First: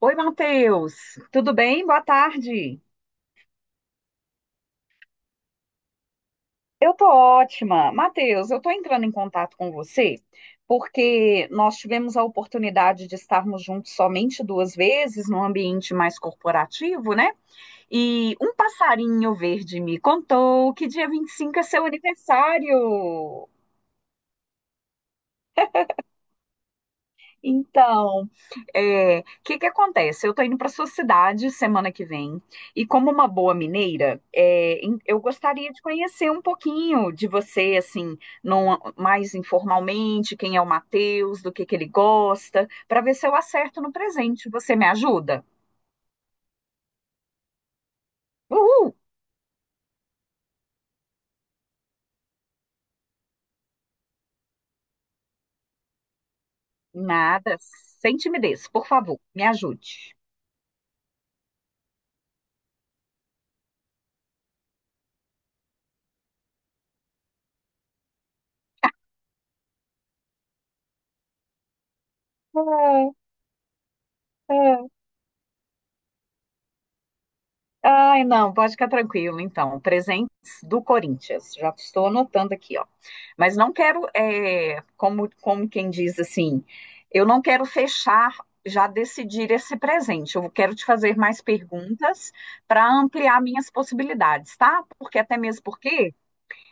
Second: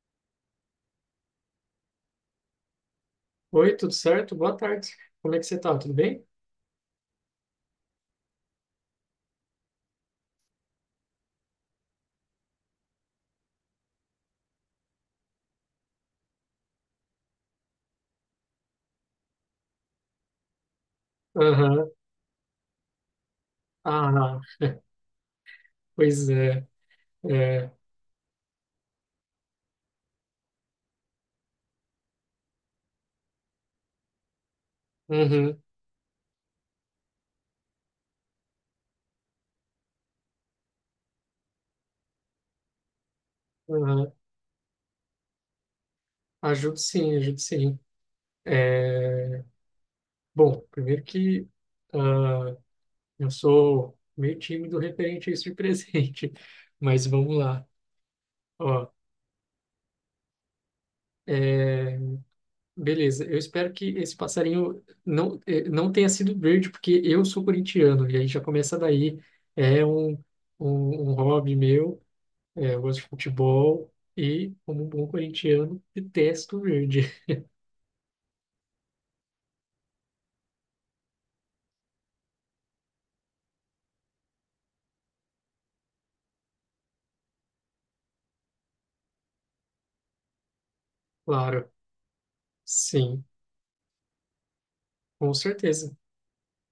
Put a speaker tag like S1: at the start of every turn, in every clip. S1: Oi, Matheus. Tudo bem? Boa tarde.
S2: Oi, tudo certo? Boa tarde. Como é que você tá? Tudo bem?
S1: Eu tô ótima. Matheus, eu tô entrando em contato com você porque nós tivemos a oportunidade de estarmos juntos somente duas vezes num ambiente mais corporativo, né? E um passarinho verde me contou que dia 25 é seu
S2: Aham.
S1: aniversário.
S2: Ah, pois é. É.
S1: Então, o que que acontece? Eu tô indo para sua cidade semana que vem e como uma boa mineira, eu
S2: Uhum.
S1: gostaria de conhecer um pouquinho de você, assim, mais informalmente, quem é o Matheus, do que ele gosta, para ver se eu acerto no
S2: Aham.
S1: presente. Você me ajuda?
S2: Ajudo sim, ajudo sim.
S1: Uhul!
S2: É, Bom, primeiro que ah, eu sou meio tímido referente a isso de presente, mas vamos
S1: Nada,
S2: lá.
S1: sem timidez,
S2: Ó,
S1: por favor, me ajude.
S2: é, beleza, eu espero que esse passarinho não, não tenha sido verde, porque eu sou corintiano, e aí já começa daí. É um hobby meu. É, eu gosto de futebol e, como um bom corintiano, detesto o verde.
S1: Ai, não, pode ficar tranquilo, então. Presentes do Corinthians. Já estou anotando aqui, ó. Mas não quero, como quem diz assim, eu não quero fechar, já decidir esse presente. Eu quero te fazer mais
S2: Claro.
S1: perguntas para
S2: Sim,
S1: ampliar minhas possibilidades, tá? Porque
S2: com
S1: até mesmo
S2: certeza.
S1: porque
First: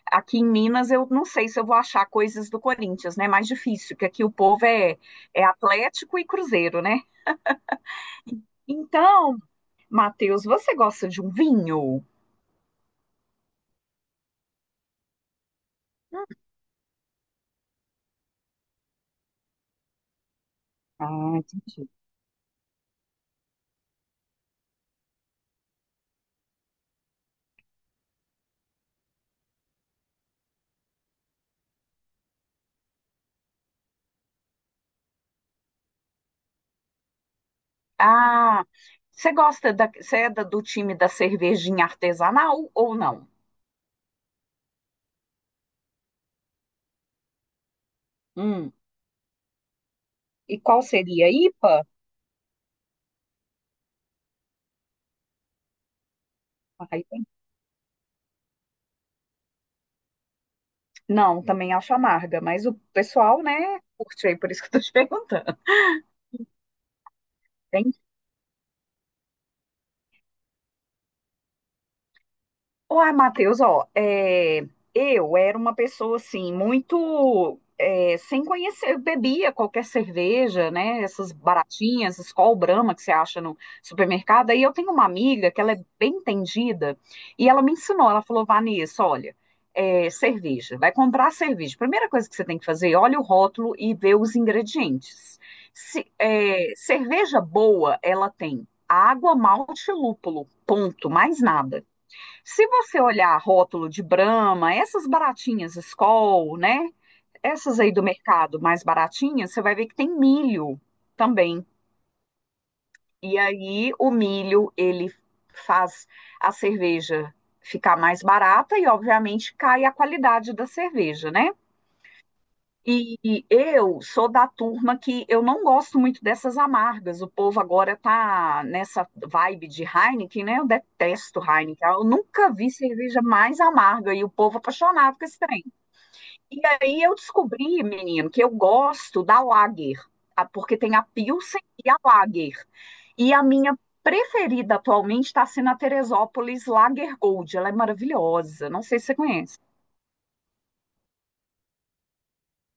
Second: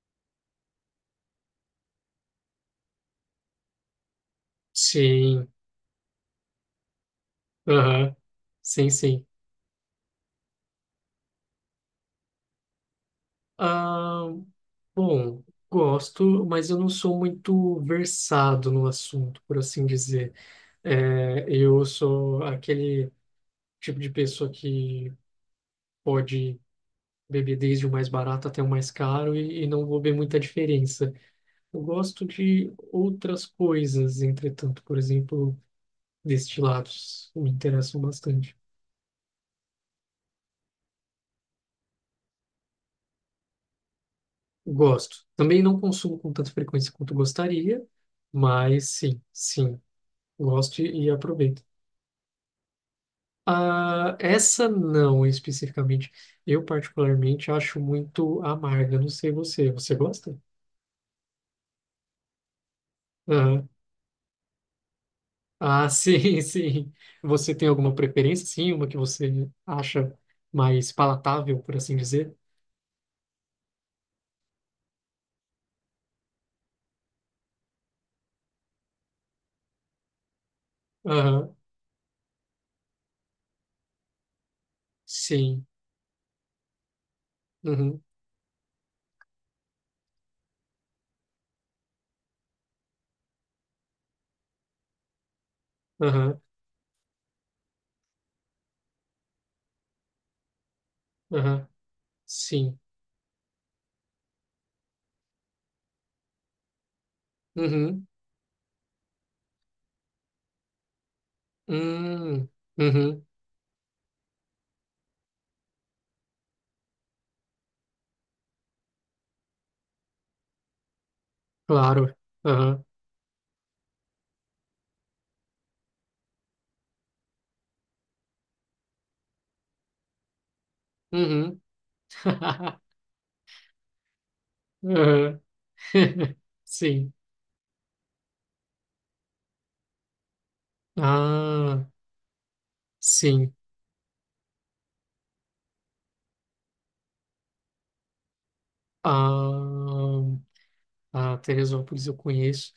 S1: aqui em Minas eu não sei se eu vou achar coisas do Corinthians, né? É mais difícil, porque aqui o povo é,
S2: Sim.
S1: Atlético e Cruzeiro, né?
S2: Aham. Sim, sim.
S1: Então, Matheus, você gosta de um vinho?
S2: Ah, bom, gosto, mas eu não sou muito versado no assunto, por assim dizer.
S1: Ah,
S2: É, eu
S1: entendi.
S2: sou aquele tipo de pessoa que pode beber desde o mais barato até o mais caro e não vou ver muita diferença. Eu gosto de outras coisas, entretanto, por exemplo. Destilados me interessam bastante.
S1: Ah, você gosta da, você é do time da cervejinha artesanal ou não?
S2: Gosto. Também não consumo com tanta frequência quanto gostaria,
S1: Hum.
S2: mas sim, sim,
S1: E
S2: gosto
S1: qual
S2: e
S1: seria?
S2: aproveito.
S1: IPA?
S2: Ah, essa não especificamente. Eu
S1: Ah, IPA?
S2: particularmente acho muito amarga. Não sei você. Você gosta?
S1: Não, também acho amarga, mas o pessoal,
S2: Ah,
S1: né, curte aí, por isso que eu tô te perguntando.
S2: ah, sim, sim. Você tem alguma preferência? Sim, uma que você acha mais palatável, por assim dizer?
S1: Uai, Matheus, ó, eu era uma pessoa assim, muito sem conhecer, eu bebia qualquer cerveja, né? Essas
S2: Aham,
S1: baratinhas, Skol Brahma que você acha no supermercado. Aí eu tenho uma amiga que
S2: sim.
S1: ela é bem entendida e ela me
S2: Uhum,
S1: ensinou, ela falou, Vanessa, olha, cerveja, vai comprar cerveja. Primeira coisa que você tem que fazer, olha o rótulo e vê os ingredientes.
S2: aham,
S1: Cerveja boa, ela tem água, malte e lúpulo, ponto, mais
S2: aham,
S1: nada. Se
S2: sim.
S1: você olhar rótulo de Brahma, essas baratinhas Skol, né? Essas aí do
S2: Uhum.
S1: mercado mais baratinhas, você vai ver que tem milho também.
S2: Hum, uhum,
S1: E aí o milho, ele faz a cerveja ficar mais barata e, obviamente, cai a qualidade da cerveja, né?
S2: claro. Aham,
S1: E eu sou da turma que eu não gosto muito dessas amargas. O povo agora tá nessa vibe de Heineken, né? Eu detesto
S2: uhum,
S1: Heineken. Eu nunca vi cerveja mais amarga e o povo apaixonado com esse
S2: aham,
S1: trem. E aí
S2: Sim.
S1: eu descobri, menino, que eu gosto da Lager, porque tem a Pilsen
S2: Ah,
S1: e a Lager. E a
S2: sim.
S1: minha preferida atualmente está sendo a Teresópolis Lager Gold. Ela é maravilhosa. Não sei se você conhece.
S2: Ah, a Teresópolis eu conheço.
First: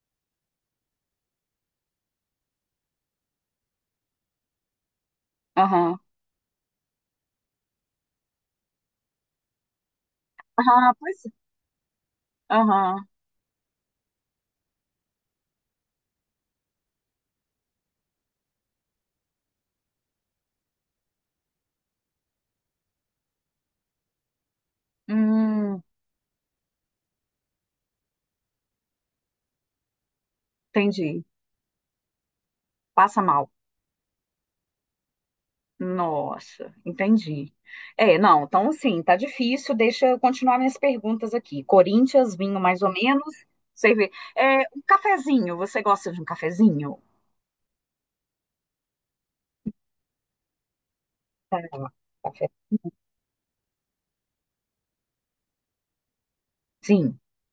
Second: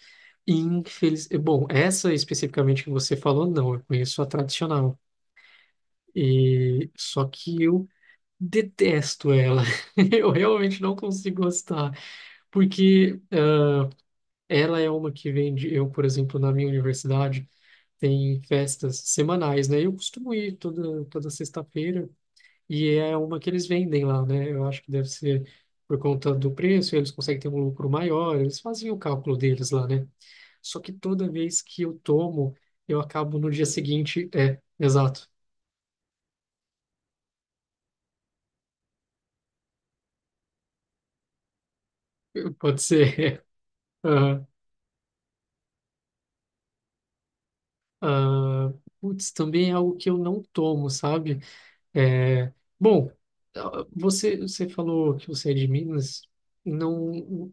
S2: Bom, essa especificamente que você falou, não. Eu conheço a tradicional.
S1: Aham.
S2: E... Só que eu detesto ela. Eu realmente
S1: Aham,
S2: não
S1: pois
S2: consigo
S1: é.
S2: gostar.
S1: Aham.
S2: Porque ela é uma que vende... Eu, por exemplo, na minha universidade, tem festas semanais, né? Eu costumo ir toda sexta-feira e é uma que eles vendem lá, né? Eu acho que deve ser
S1: Hum.
S2: por conta do preço, eles conseguem ter um lucro maior, eles fazem o cálculo deles lá, né? Só que
S1: Entendi.
S2: toda vez que eu tomo, eu
S1: Passa
S2: acabo
S1: mal.
S2: no dia seguinte. É, exato.
S1: Nossa, entendi. É, não, então assim, tá difícil. Deixa eu continuar minhas perguntas aqui. Corinthians, vinho
S2: Pode
S1: mais ou
S2: ser.
S1: menos. Você vê.
S2: Ah,
S1: Um cafezinho, você gosta de um cafezinho?
S2: ah, putz, também é algo que eu não tomo, sabe?
S1: Tá,
S2: É, bom, você, você falou que você é de Minas.
S1: cafezinho.
S2: Não,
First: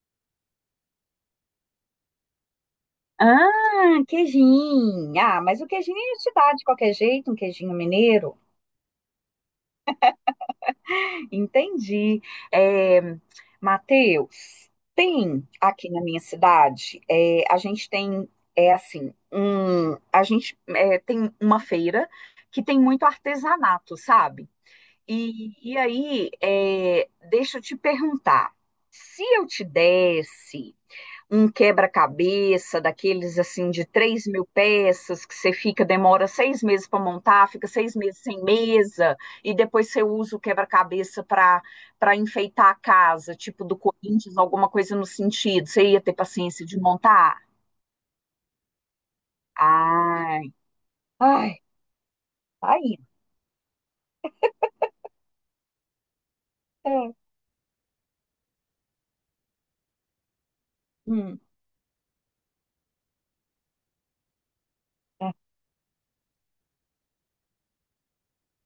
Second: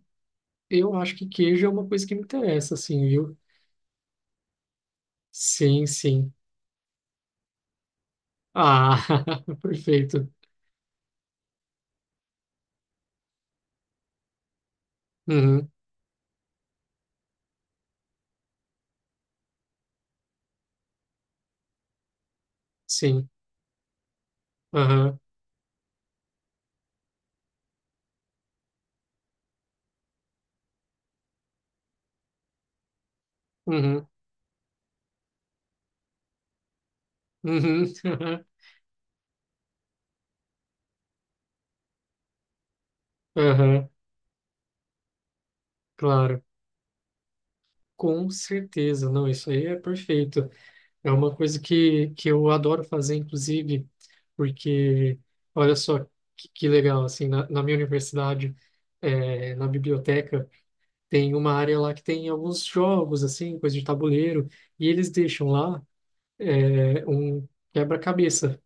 S2: eu acho que queijo é uma coisa que me interessa, assim, viu?
S1: Ah, queijinho. Ah, mas o
S2: Sim,
S1: queijinho a
S2: sim.
S1: gente dá de qualquer jeito, um queijinho mineiro.
S2: Ah, perfeito.
S1: Entendi. É, Matheus, tem
S2: Uhum,
S1: aqui na minha cidade, a gente tem, é assim, um, a gente tem uma feira que tem muito
S2: sim.
S1: artesanato, sabe?
S2: Aham,
S1: E aí, deixa eu te perguntar, se eu te desse um quebra-cabeça daqueles assim de
S2: uhum,
S1: 3.000 peças que você fica, demora 6 meses para montar, fica
S2: uhum,
S1: seis meses sem
S2: aham,
S1: mesa, e depois você usa o quebra-cabeça para enfeitar a casa, tipo do Corinthians, alguma coisa no sentido. Você ia ter
S2: claro.
S1: paciência de montar?
S2: Com certeza. Não, isso aí é
S1: Ai,
S2: perfeito. É uma
S1: ai,
S2: coisa que eu
S1: tá
S2: adoro
S1: aí.
S2: fazer, inclusive, porque, olha só, que legal,
S1: É,
S2: assim, na minha universidade, na biblioteca, tem
S1: Hum,
S2: uma área lá que tem alguns jogos, assim, coisa de tabuleiro, e eles
S1: é.
S2: deixam lá um quebra-cabeça.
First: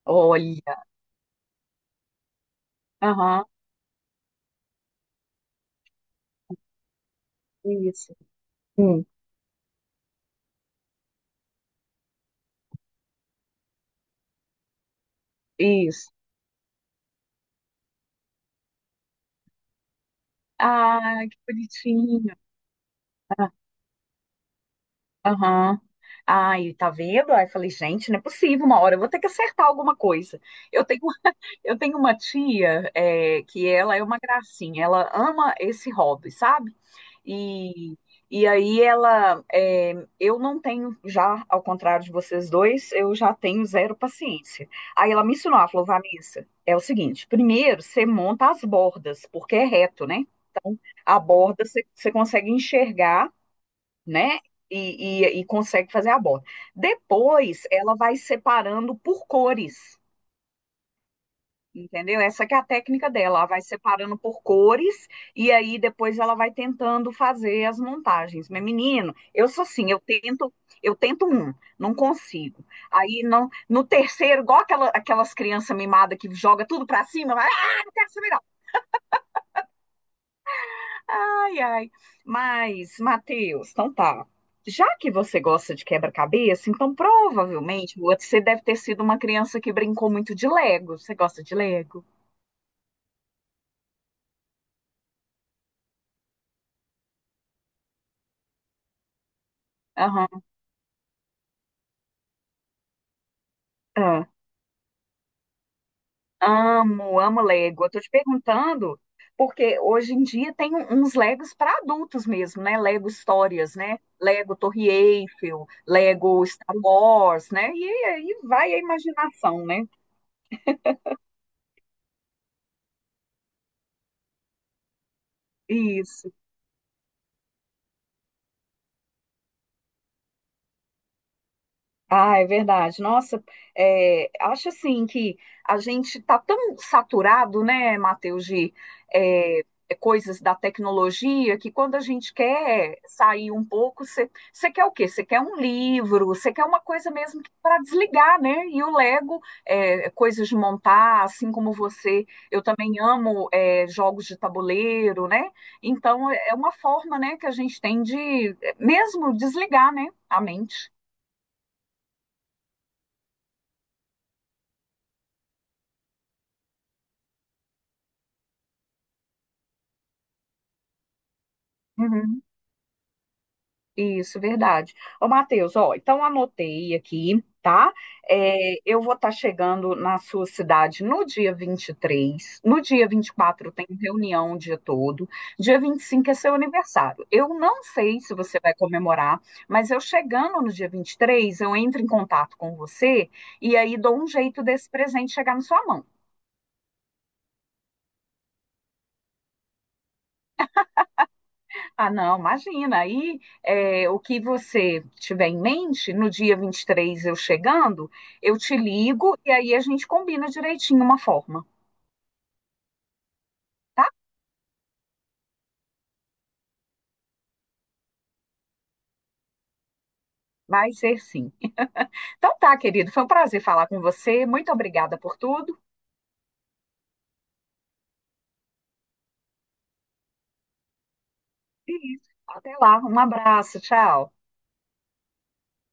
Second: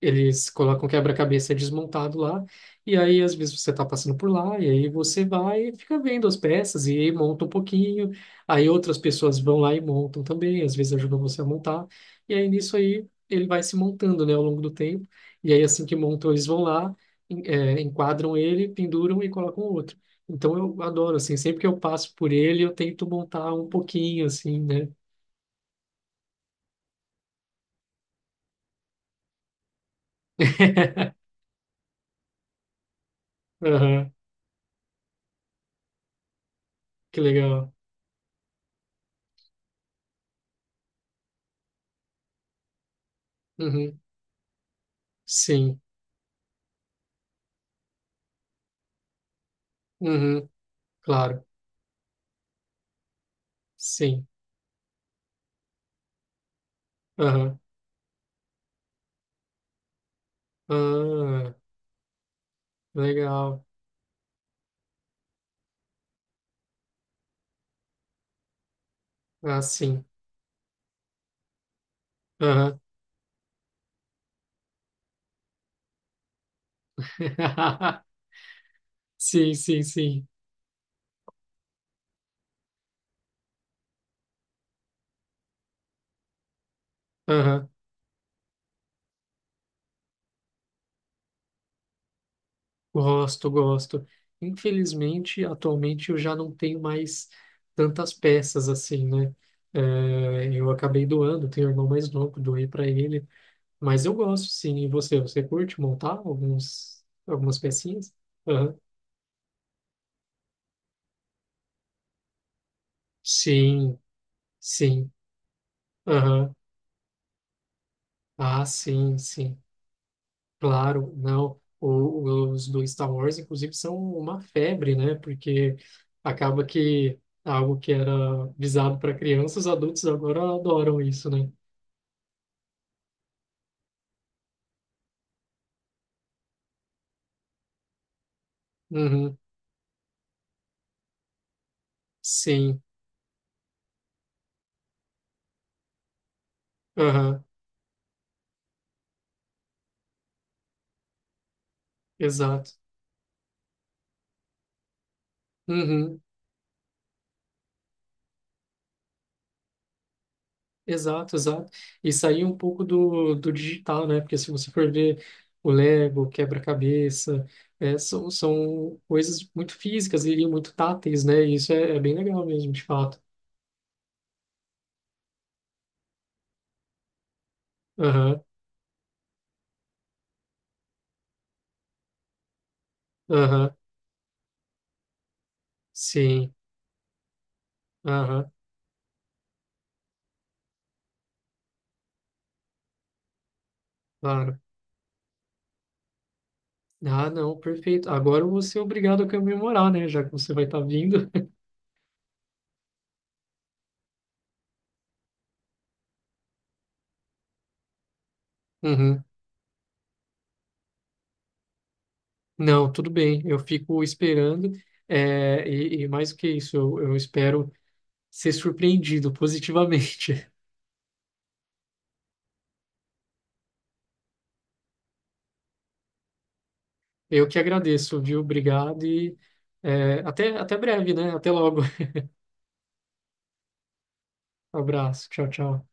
S2: Eles
S1: Olha,
S2: colocam o quebra-cabeça desmontado lá, e aí às
S1: aham,
S2: vezes você está passando por lá, e aí você vai e fica vendo as peças e aí monta um pouquinho,
S1: isso,
S2: aí outras
S1: hum,
S2: pessoas vão lá e montam também, às vezes ajudam você a montar, e aí nisso aí ele vai se montando, né, ao longo do tempo, e aí assim que
S1: isso.
S2: montam eles vão lá, enquadram ele, penduram e colocam outro. Então eu adoro,
S1: Ai,
S2: assim,
S1: que
S2: sempre que eu passo por
S1: bonitinho.
S2: ele, eu tento montar um pouquinho, assim, né?
S1: Aham. Ai, tá vendo? Aí eu falei, gente, não é possível, uma hora eu vou ter que acertar alguma coisa. Eu tenho, eu tenho uma tia, que ela é
S2: Aham,
S1: uma gracinha, ela ama esse hobby, sabe?
S2: que legal.
S1: E, e aí ela, eu não tenho, já, ao contrário de vocês dois, eu já tenho zero
S2: Uhum.
S1: paciência. Aí ela me ensinou, ela
S2: Sim.
S1: falou, Vanessa, é o seguinte, primeiro você monta as bordas, porque é reto, né?
S2: Uhum.
S1: Então, a
S2: Claro.
S1: borda você consegue enxergar,
S2: Sim.
S1: né? E consegue fazer a borda.
S2: Aham.
S1: Depois, ela vai separando por cores,
S2: Ah,
S1: entendeu? Essa que é a técnica dela. Ela vai
S2: legal.
S1: separando por cores e aí depois ela vai tentando fazer as montagens. Mas, menino, eu
S2: Ah,
S1: sou assim, eu
S2: sim.
S1: tento, eu tento um, não consigo.
S2: Aham.
S1: Aí não, no terceiro, igual aquelas crianças mimadas que joga tudo pra cima, vai, ah, não quero saber.
S2: Sim, sim, sim.
S1: Ai, ai. Mas, Matheus, então tá. Já que você gosta de quebra-cabeça, então
S2: Aham.
S1: provavelmente você deve ter sido uma criança que brincou muito de Lego. Você gosta de Lego?
S2: Gosto, gosto. Infelizmente, atualmente eu já não tenho mais tantas peças assim, né?
S1: Aham.
S2: É, eu acabei doando, tenho um irmão mais novo, doei para ele. Mas eu
S1: Ah,
S2: gosto, sim. E você? Você curte montar alguns,
S1: amo
S2: algumas
S1: Lego. Eu tô te
S2: pecinhas? Aham.
S1: perguntando porque hoje em dia tem uns Legos para adultos mesmo, né? Lego Histórias, né?
S2: Sim,
S1: Lego Torre
S2: sim.
S1: Eiffel, Lego
S2: Aham.
S1: Star Wars, né? E aí
S2: Ah,
S1: vai a
S2: sim, sim.
S1: imaginação, né?
S2: Claro, não. O- os do Star Wars, inclusive, são uma febre, né? Porque
S1: Isso.
S2: acaba que algo que era visado para crianças, adultos agora adoram isso, né?
S1: Ah, é verdade. Nossa, acho assim que a gente está tão saturado, né, Matheus, de
S2: Uhum,
S1: é, coisas da tecnologia, que quando a gente
S2: sim,
S1: quer sair um pouco, você quer o quê? Você quer um livro, você quer uma coisa mesmo
S2: aham,
S1: para desligar, né? E o Lego, coisas de montar, assim como você, eu
S2: exato.
S1: também amo jogos de tabuleiro, né?
S2: Uhum,
S1: Então, é uma forma, né, que a gente tem de mesmo desligar, né, a mente.
S2: exato, exato. E sair um pouco do, do digital, né? Porque se você for ver o Lego, o quebra-cabeça, é, são coisas muito físicas e muito táteis, né? E isso é, é bem
S1: Uhum.
S2: legal mesmo, de fato.
S1: Isso, verdade. Ô, Matheus, ó, então anotei aqui, tá?
S2: Aham,
S1: É, eu vou estar chegando na sua cidade no dia 23. No dia 24
S2: aham,
S1: tem reunião o dia todo. Dia 25 é
S2: sim.
S1: seu aniversário. Eu não sei se
S2: Aham,
S1: você vai comemorar, mas eu chegando no dia 23 eu entro em contato com você e aí dou um
S2: claro.
S1: jeito desse presente chegar na sua mão.
S2: Ah, não, perfeito. Agora eu vou ser obrigado a comemorar, né? Já que você vai estar vindo.
S1: Ah, não, imagina. Aí, o que você tiver em mente, no dia 23 eu chegando, eu te
S2: Uhum.
S1: ligo e aí a gente combina direitinho uma forma.
S2: Não, tudo bem. Eu fico esperando. É, e mais do que isso, eu espero ser surpreendido positivamente.
S1: Vai ser sim. Então tá, querido, foi um prazer falar com você. Muito obrigada por tudo.
S2: Eu que agradeço, viu? Obrigado e é, até breve, né? Até logo.
S1: E isso, até lá, um abraço, tchau.
S2: Abraço. Tchau, tchau.